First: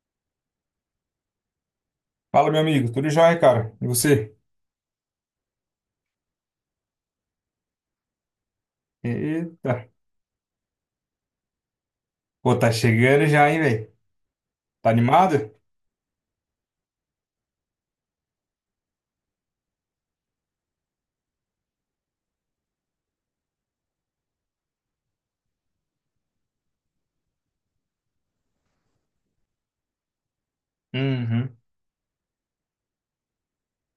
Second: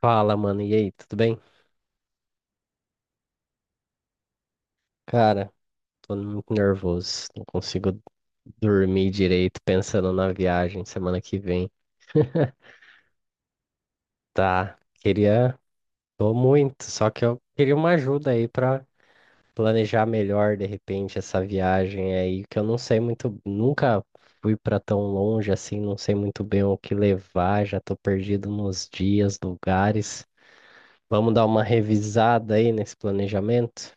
Fala, mano. E aí, tudo bem? Fala, meu amigo. Tudo jóia, cara? E você? Cara, tô muito nervoso. Não consigo dormir direito Eita. pensando na viagem semana que vem. Pô, tá chegando já, hein, velho? Tá, Tá animado? queria. Tô muito, só que eu queria uma ajuda aí pra planejar melhor de repente essa viagem aí, que eu não sei muito. Nunca fui pra tão longe assim, não sei muito bem o que levar, já tô perdido nos dias, lugares. Vamos dar Uhum. uma revisada aí nesse planejamento?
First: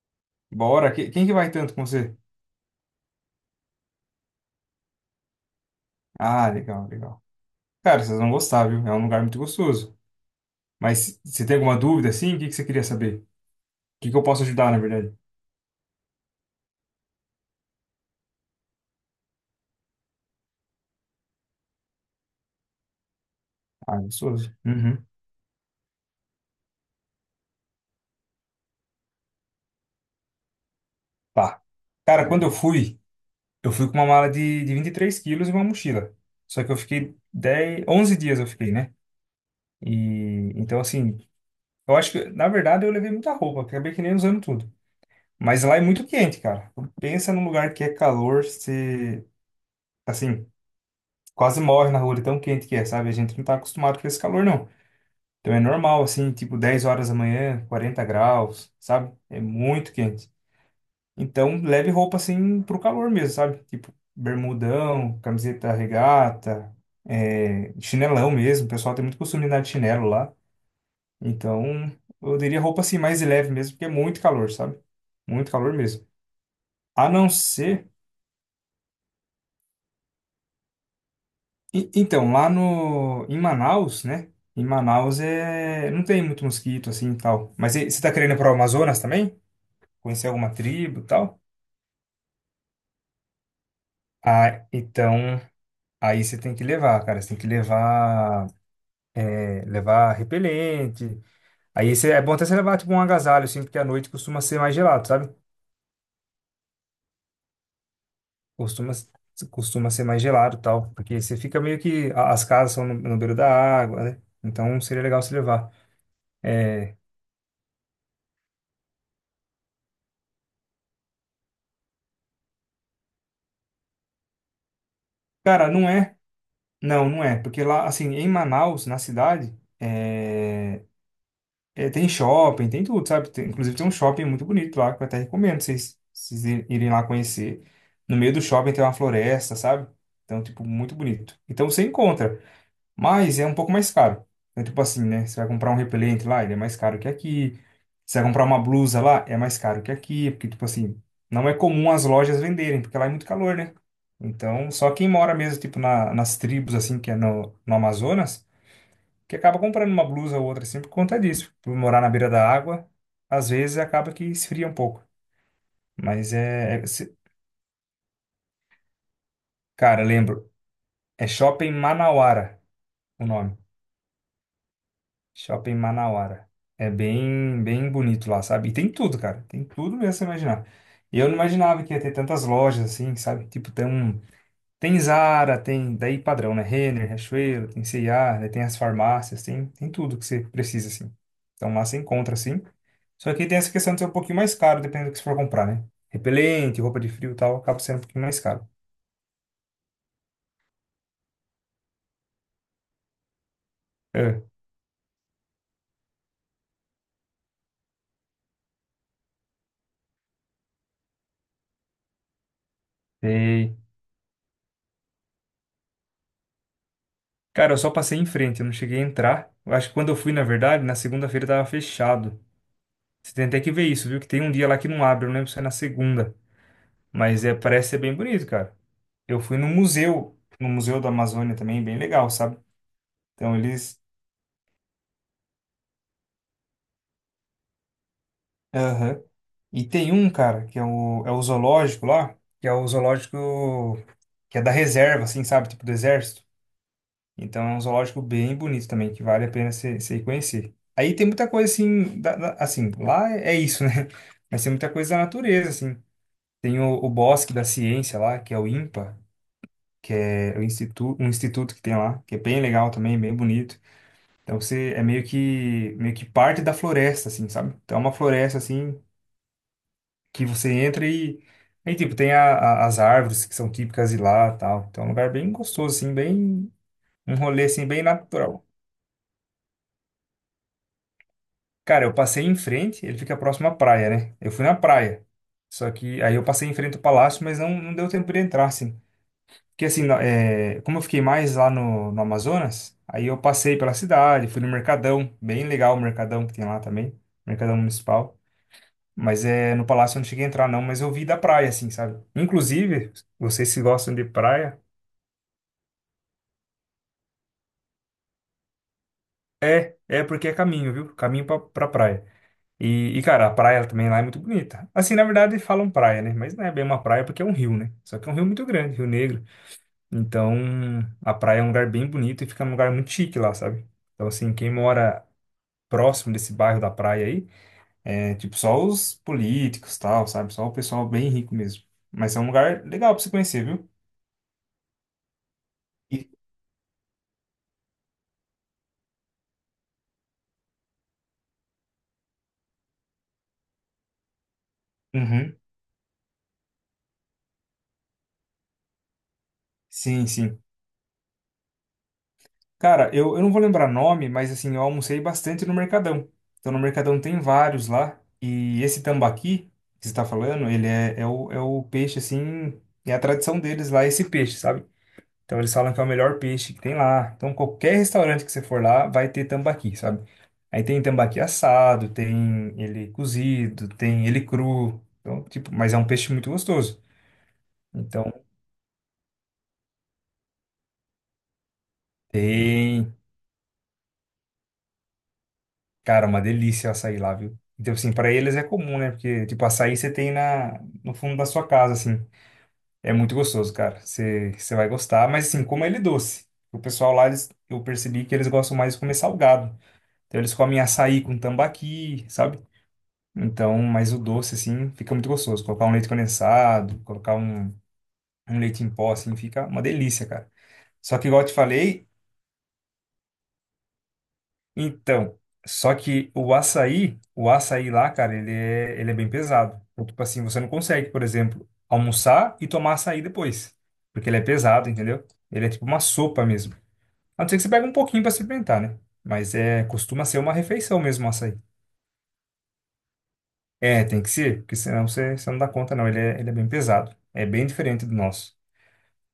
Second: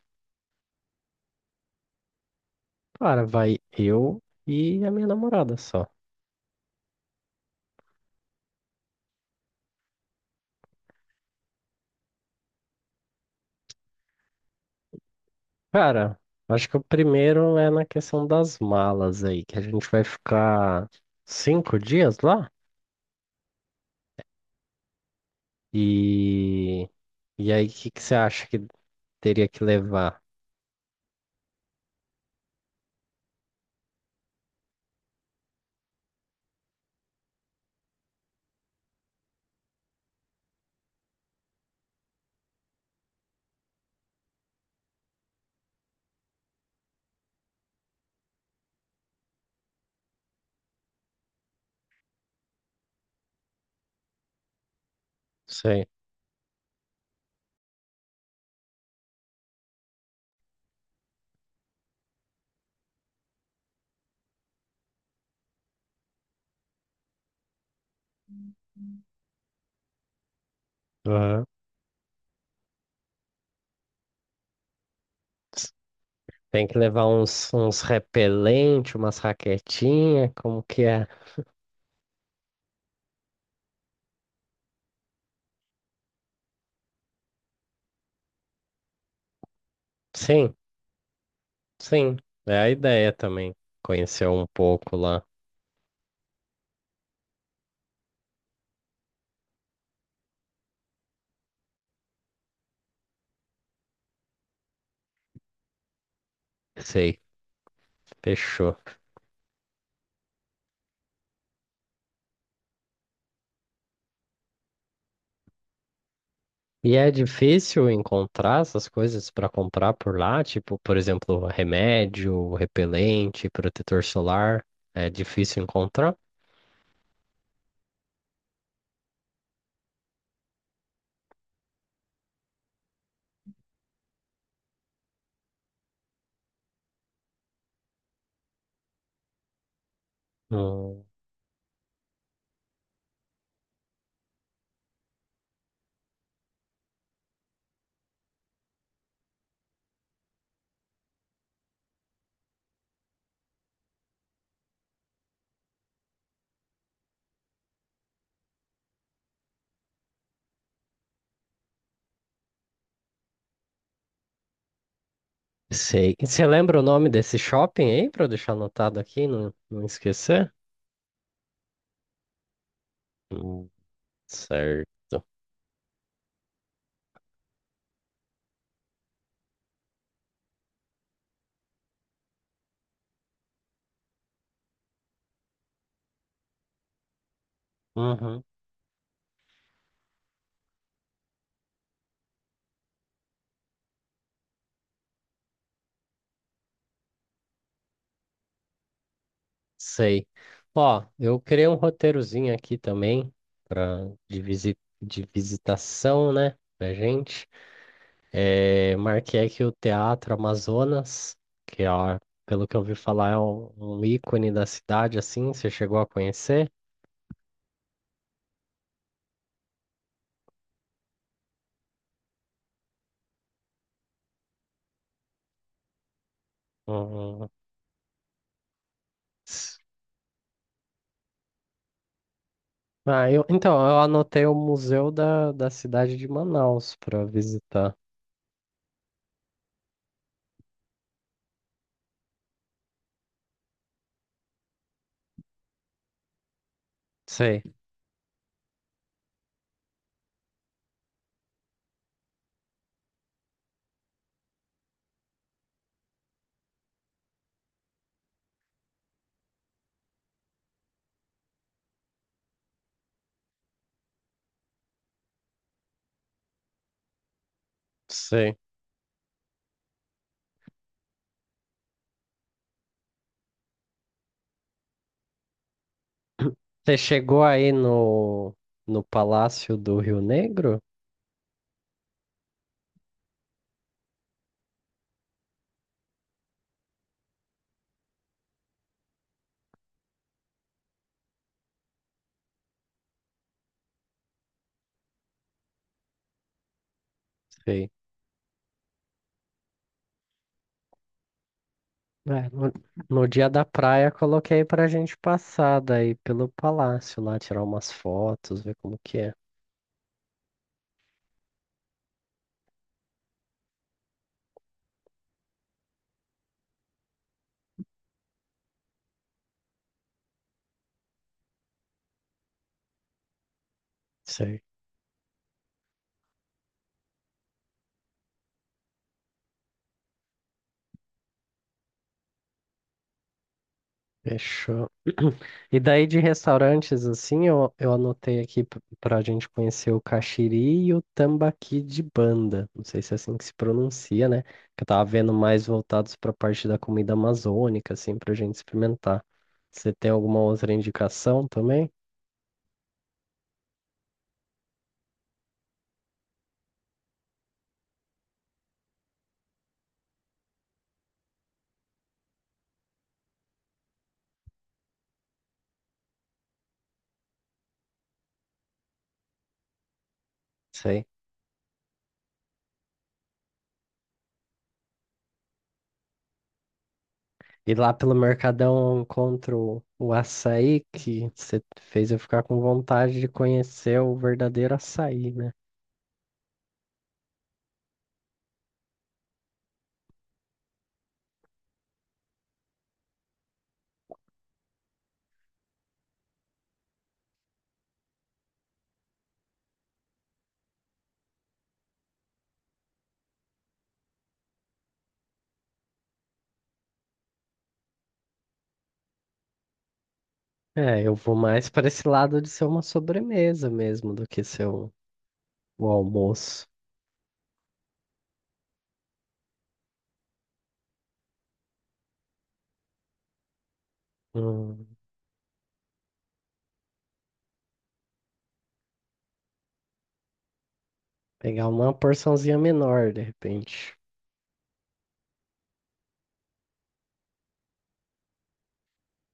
Bora. Quem que vai tanto com você? Cara, vai eu e a minha namorada só. Ah, legal, legal. Cara, vocês vão gostar, viu? É um lugar muito gostoso. Mas você tem alguma dúvida, assim? O que que você queria saber? O que que eu posso ajudar, na verdade? Cara, acho que o primeiro é na questão das malas aí, que a gente vai ficar 5 dias lá. Ah, gostoso. Uhum. E, e aí, o que que você acha que teria que levar? Tá. Cara, quando eu fui com uma mala de 23 quilos e uma mochila. Só que eu fiquei 10, 11 dias eu fiquei, né? E, então, assim, eu acho que, na verdade, eu levei muita roupa. Acabei que nem usando tudo. Mas lá é muito quente, cara. Pensa num lugar que é calor, se assim, quase morre na rua, de tão quente que é, sabe? A gente não tá acostumado com esse calor, não. Então é Sei. normal, assim, tipo 10 horas da manhã, 40 graus, sabe? É muito quente. Então leve roupa, assim, pro calor mesmo, sabe? Tipo, bermudão, camiseta regata, é, chinelão mesmo. O pessoal tem muito costume de andar de chinelo lá. Aham. Então eu diria roupa, assim, mais leve mesmo, porque é muito calor, sabe? Muito calor mesmo. Tem que levar A não uns ser. repelentes, umas raquetinhas, como que é? Então, lá no, em Manaus, né? Em Manaus não tem muito mosquito assim e tal. Mas você tá querendo ir pro Amazonas também? Conhecer alguma Sim, tribo e tal? sim. É a ideia também. Conhecer um Ah, pouco lá. então, aí você tem que levar, cara. Você tem que levar, levar repelente. Aí você, é bom até você levar tipo um agasalho, assim, porque à noite costuma ser mais gelado, sabe? Sei, fechou. Costuma, costuma ser mais gelado e tal. Porque você fica meio que, as casas são no beiro da água, né? Então seria legal você levar. E É, é difícil encontrar essas coisas para comprar por lá, tipo, por exemplo, remédio, repelente, protetor solar. É difícil cara, não é. encontrar. Não, não é, porque lá, assim, em Manaus, na cidade, é, tem shopping, tem tudo, sabe? Inclusive tem um shopping muito bonito lá, que eu até recomendo vocês irem lá conhecer. No meio do shopping tem uma floresta, sabe? Então, tipo, muito Não bonito. Então você encontra. Mas é um pouco mais caro. Então, tipo assim, né? Você vai comprar um repelente lá, ele é mais caro que aqui. Você vai comprar uma blusa lá, é mais caro que aqui. Porque, tipo assim, não é comum as lojas venderem, porque lá é muito calor, né? Então, só quem mora mesmo, tipo, nas tribos, assim, que é no Amazonas, que acaba comprando uma blusa ou outra, assim, por conta disso. Por morar na beira da água, às vezes acaba que esfria um pouco. sei. E Mas você lembra o nome desse shopping aí, para eu deixar anotado aqui, não cara, lembro. esquecer? É Shopping Manauara o nome. Hum, certo. Shopping Manauara. É bem, bem bonito lá, sabe? E tem tudo, cara. Tem tudo mesmo que você imaginar. E eu não imaginava que ia ter tantas lojas assim, sabe? Tipo, tem um. Tem Zara, tem. Daí padrão, né? Renner, Riachuelo, tem C&A, Uhum, né? Tem as farmácias, tem, tem tudo que você precisa, assim. Então lá você encontra, assim. Só que tem essa questão de ser um pouquinho mais caro, dependendo do que você for comprar, né? Repelente, roupa de frio e tal, acaba sendo um pouquinho mais caro. sei. Ó, eu criei um roteirozinho aqui também para É, de visitação, né, pra gente. É, marquei aqui o Teatro Amazonas, que ó, pelo que eu ouvi falar é um, sei. um ícone da cidade, assim, você chegou a conhecer? Cara, eu só passei em frente, eu não cheguei a entrar. Eu acho que quando eu fui, na verdade, na segunda-feira tava fechado. Você tem até que ver isso, viu? Que tem um dia lá que não abre, eu não lembro se é na segunda. Um- Mas um, é, parece ser bem bonito, cara. Eu fui no museu, no Museu da Amazônia também, bem legal, sabe? Ah, eu, Então então, eu eles. anotei o Museu da Cidade de Manaus para visitar. Aham. E tem um, cara, que é o zoológico lá, que é o zoológico que é da reserva, assim, sabe? Tipo do exército. Então Sei, é um zoológico bem bonito também, que vale a pena você ir conhecer. Aí tem muita coisa assim, assim, lá é isso, né? Mas tem muita coisa da natureza, assim. Tem o Bosque da Ciência lá, que é o INPA. Que é o instituto, um instituto que tem lá, que é bem legal também, bem bonito. Então você é meio que parte da floresta, assim, sabe? Então é uma sei. floresta assim que você entra e aí tipo tem as árvores que são típicas de lá, tal. Então é um lugar bem gostoso, assim, bem Você um chegou rolê aí assim bem no, natural. no, Palácio do Rio Negro? Cara, eu passei em frente, ele fica próximo à praia, né? Eu fui na praia. Só que aí eu passei em frente ao palácio, mas não deu tempo de entrar, assim. Porque assim, como eu fiquei mais lá no Amazonas, aí eu passei pela cidade, fui no Mercadão, bem legal o Mercadão que tem lá também, Mercadão Sei. Municipal. Mas é, no palácio eu não cheguei a entrar não, mas eu vi da praia, assim, sabe? É, no, Inclusive, no dia da vocês que praia gostam de coloquei praia, pra gente passar daí pelo palácio lá, tirar umas fotos, ver como que é. É porque é caminho, viu? Caminho pra praia. E, cara, a praia também lá é muito bonita. Assim, na verdade, falam praia, né? Mas não é bem uma praia porque é um rio, né? Só que é um rio muito grande, Rio Negro. Então, a praia é um lugar bem bonito e fica num lugar muito chique lá, sabe? Então, assim, quem mora próximo desse bairro da praia aí. É, tipo, só os políticos, tal, sabe? Só o pessoal bem rico mesmo. Mas é um lugar legal pra você conhecer, viu? Fechou. E daí de E- restaurantes, assim, eu anotei aqui pra gente conhecer o Caxiri e o Tambaqui de Banda. Não sei se é assim que se pronuncia, né? Que eu tava vendo Uhum. mais voltados pra parte da comida amazônica, assim, pra gente experimentar. Você tem Sim, alguma sim. outra indicação também? Cara, eu não vou lembrar nome, mas assim, eu almocei bastante no Mercadão. Então, no Mercadão tem vários lá. E esse tambaqui que você tá falando, ele é o peixe, assim, é a tradição deles lá, esse peixe, sabe? Então, eles falam que é o melhor peixe que tem lá. Então, qualquer restaurante que você for lá, vai ter tambaqui, sabe? Aí tem Sei. tambaqui assado, tem ele cozido, tem ele cru. Então, tipo, mas é um peixe muito gostoso. E lá pelo Então, Mercadão eu encontro o açaí que você fez eu ficar com tem, vontade de conhecer o verdadeiro açaí, né? cara, uma delícia o açaí lá, viu? Então, assim, para eles é comum, né? Porque, tipo, açaí você tem no fundo da sua casa, assim. É muito gostoso, cara. Você vai gostar, mas, assim, como ele é doce. O pessoal lá, eles, eu percebi que eles gostam mais de comer salgado. Então, eles comem açaí com tambaqui, sabe? Então, mas o doce, assim, fica muito gostoso. Colocar um leite condensado, colocar um leite em pó, assim, fica uma delícia, cara. É, eu Só que, vou igual eu te mais para esse falei, lado de ser uma sobremesa mesmo do que ser o, então, o só que almoço. O açaí lá, cara, ele é bem pesado. Então, tipo assim, você não consegue, por exemplo, almoçar e tomar açaí depois, porque ele é Hum, pesado, entendeu? Ele é tipo uma sopa mesmo. A não ser que você pegue um pouquinho pra experimentar, né? Mas é, costuma ser uma refeição mesmo o açaí. pegar uma porçãozinha menor, de repente. É, tem que ser, porque senão você não dá conta, não. Ele é bem pesado. É bem diferente do nosso.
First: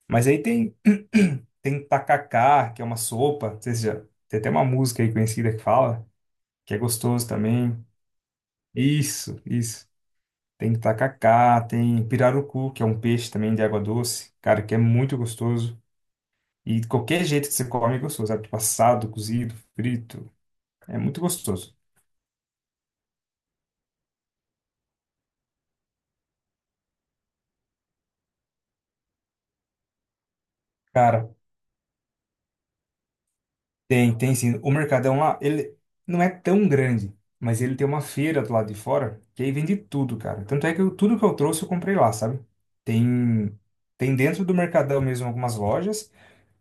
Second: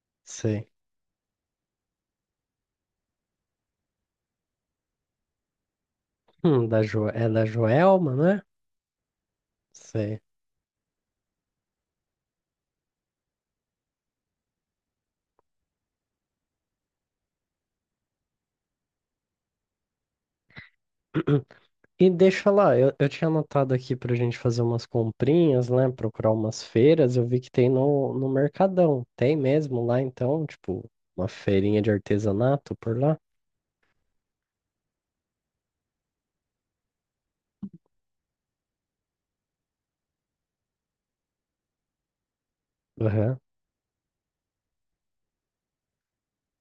Mas aí Sei. tem, tem tacacá, que é uma sopa, não sei se já, tem até uma música aí conhecida que fala, que é É gostoso da também. Joelma, né? Isso, isso. Sei. Tem tacacá, tem pirarucu, que é um peixe também de água doce, cara, que é muito gostoso. E qualquer jeito que você come é gostoso, sabe? Tipo assado, cozido, frito, é muito gostoso. E deixa eu falar, eu tinha anotado aqui pra gente fazer umas comprinhas, né? Procurar umas feiras, eu vi que tem no, Mercadão. Tem mesmo lá, então, tipo, uma Cara, feirinha de artesanato por lá? tem, tem sim. O Mercadão lá, ele não é tão grande, mas ele tem uma feira do lado de fora, que aí vende tudo, cara. Tanto é que eu- tudo que eu trouxe eu comprei lá, sabe? Aham, Tem, tem dentro do Mercadão mesmo algumas lojas,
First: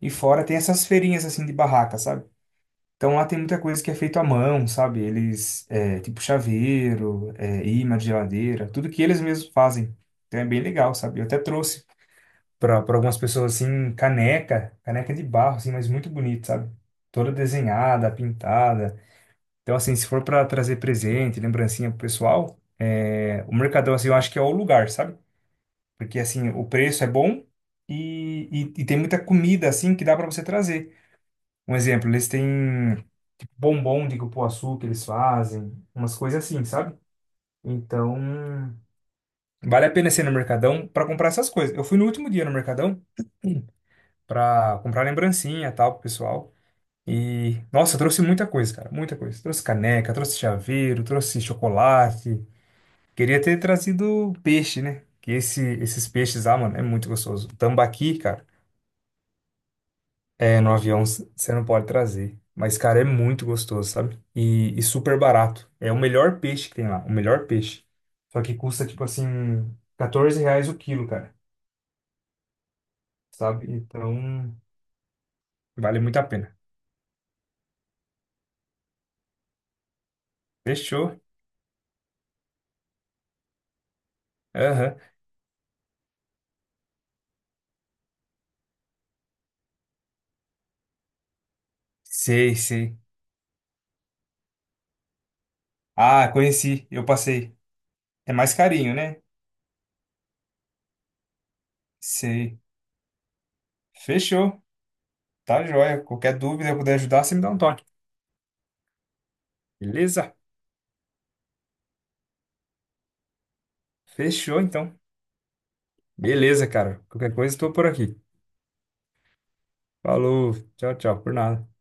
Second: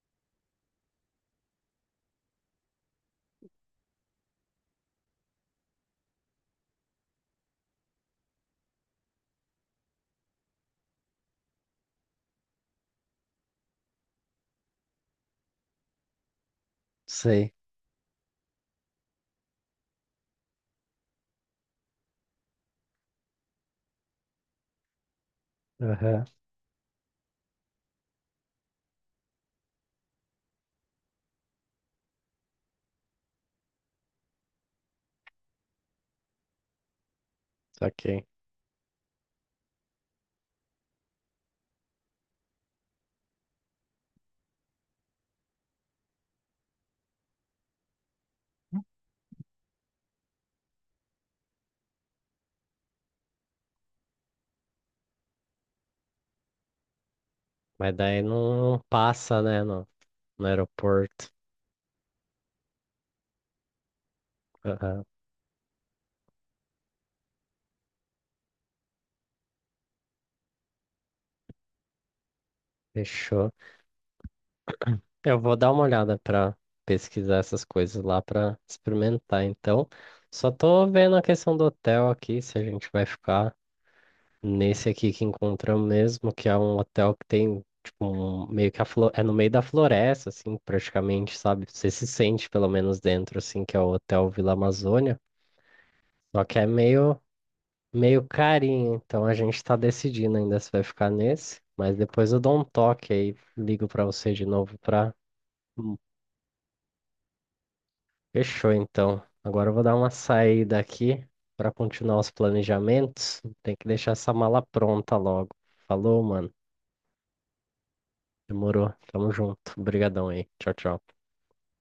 e fora tem essas feirinhas assim de barraca, sabe? Então lá tem muita coisa que é feito à mão, sabe? Eles, é, tipo chaveiro, é, imã de geladeira, tudo que eles mesmos fazem. Então é bem legal, sabe? Eu até trouxe para algumas pessoas assim, caneca, caneca de barro, assim, mas muito bonito, sabe? Toda sei. desenhada, pintada. Então, assim, se for para trazer presente, lembrancinha pro pessoal, é, o Mercadão, assim, eu acho que é o lugar, sabe? Porque, Aham, assim, o preço é bom e, e tem muita comida, assim, que dá para você trazer. Um exemplo, eles têm tipo, bombom de cupuaçu que eles fazem, umas coisas assim, sabe? saquei. Então, vale a pena ser no Mercadão para comprar essas coisas. Eu fui no último dia no Mercadão pra comprar lembrancinha e tal pro pessoal. E, nossa, eu trouxe muita coisa, cara, muita coisa. Trouxe caneca, trouxe chaveiro, trouxe chocolate. Queria ter trazido peixe, né? Que esses peixes lá, mano, é muito gostoso. Mas Tambaqui, daí cara, não passa, né? No é, no avião aeroporto. você não pode trazer. Mas, cara, é muito gostoso, sabe? E, Aham, super barato. É o melhor peixe que tem lá, o melhor peixe. Só que custa, tipo assim, R$ 14 o quilo, cara, fechou. sabe? Então, Eu vou dar uma vale olhada muito a para pena. pesquisar essas coisas lá para experimentar, então. Só tô vendo Fechou. a questão do hotel aqui, se a gente vai ficar nesse Aham. aqui que encontramos mesmo, que é um hotel que tem tipo um, meio que é no meio da floresta, assim, praticamente, sabe? Você se sente Sei, pelo sei. menos dentro, assim, que é o Hotel Vila Amazônia. Ah, Só que é conheci, eu meio passei. Meio É mais carinho, carinho, né? então a gente tá decidindo ainda se vai ficar nesse, mas depois eu dou Sei. um toque aí, ligo pra você de Fechou. novo pra. Tá Hum, joia. Qualquer dúvida eu puder ajudar, você me dá um toque. Fechou então. Agora eu vou dar uma Beleza? saída aqui pra continuar os planejamentos. Tem que deixar essa Fechou, mala então. pronta logo. Falou, mano. Beleza, cara. Qualquer coisa, estou por aqui. Demorou. Tamo junto. Obrigadão aí. Falou. Tchau, Tchau, tchau. tchau. Por nada.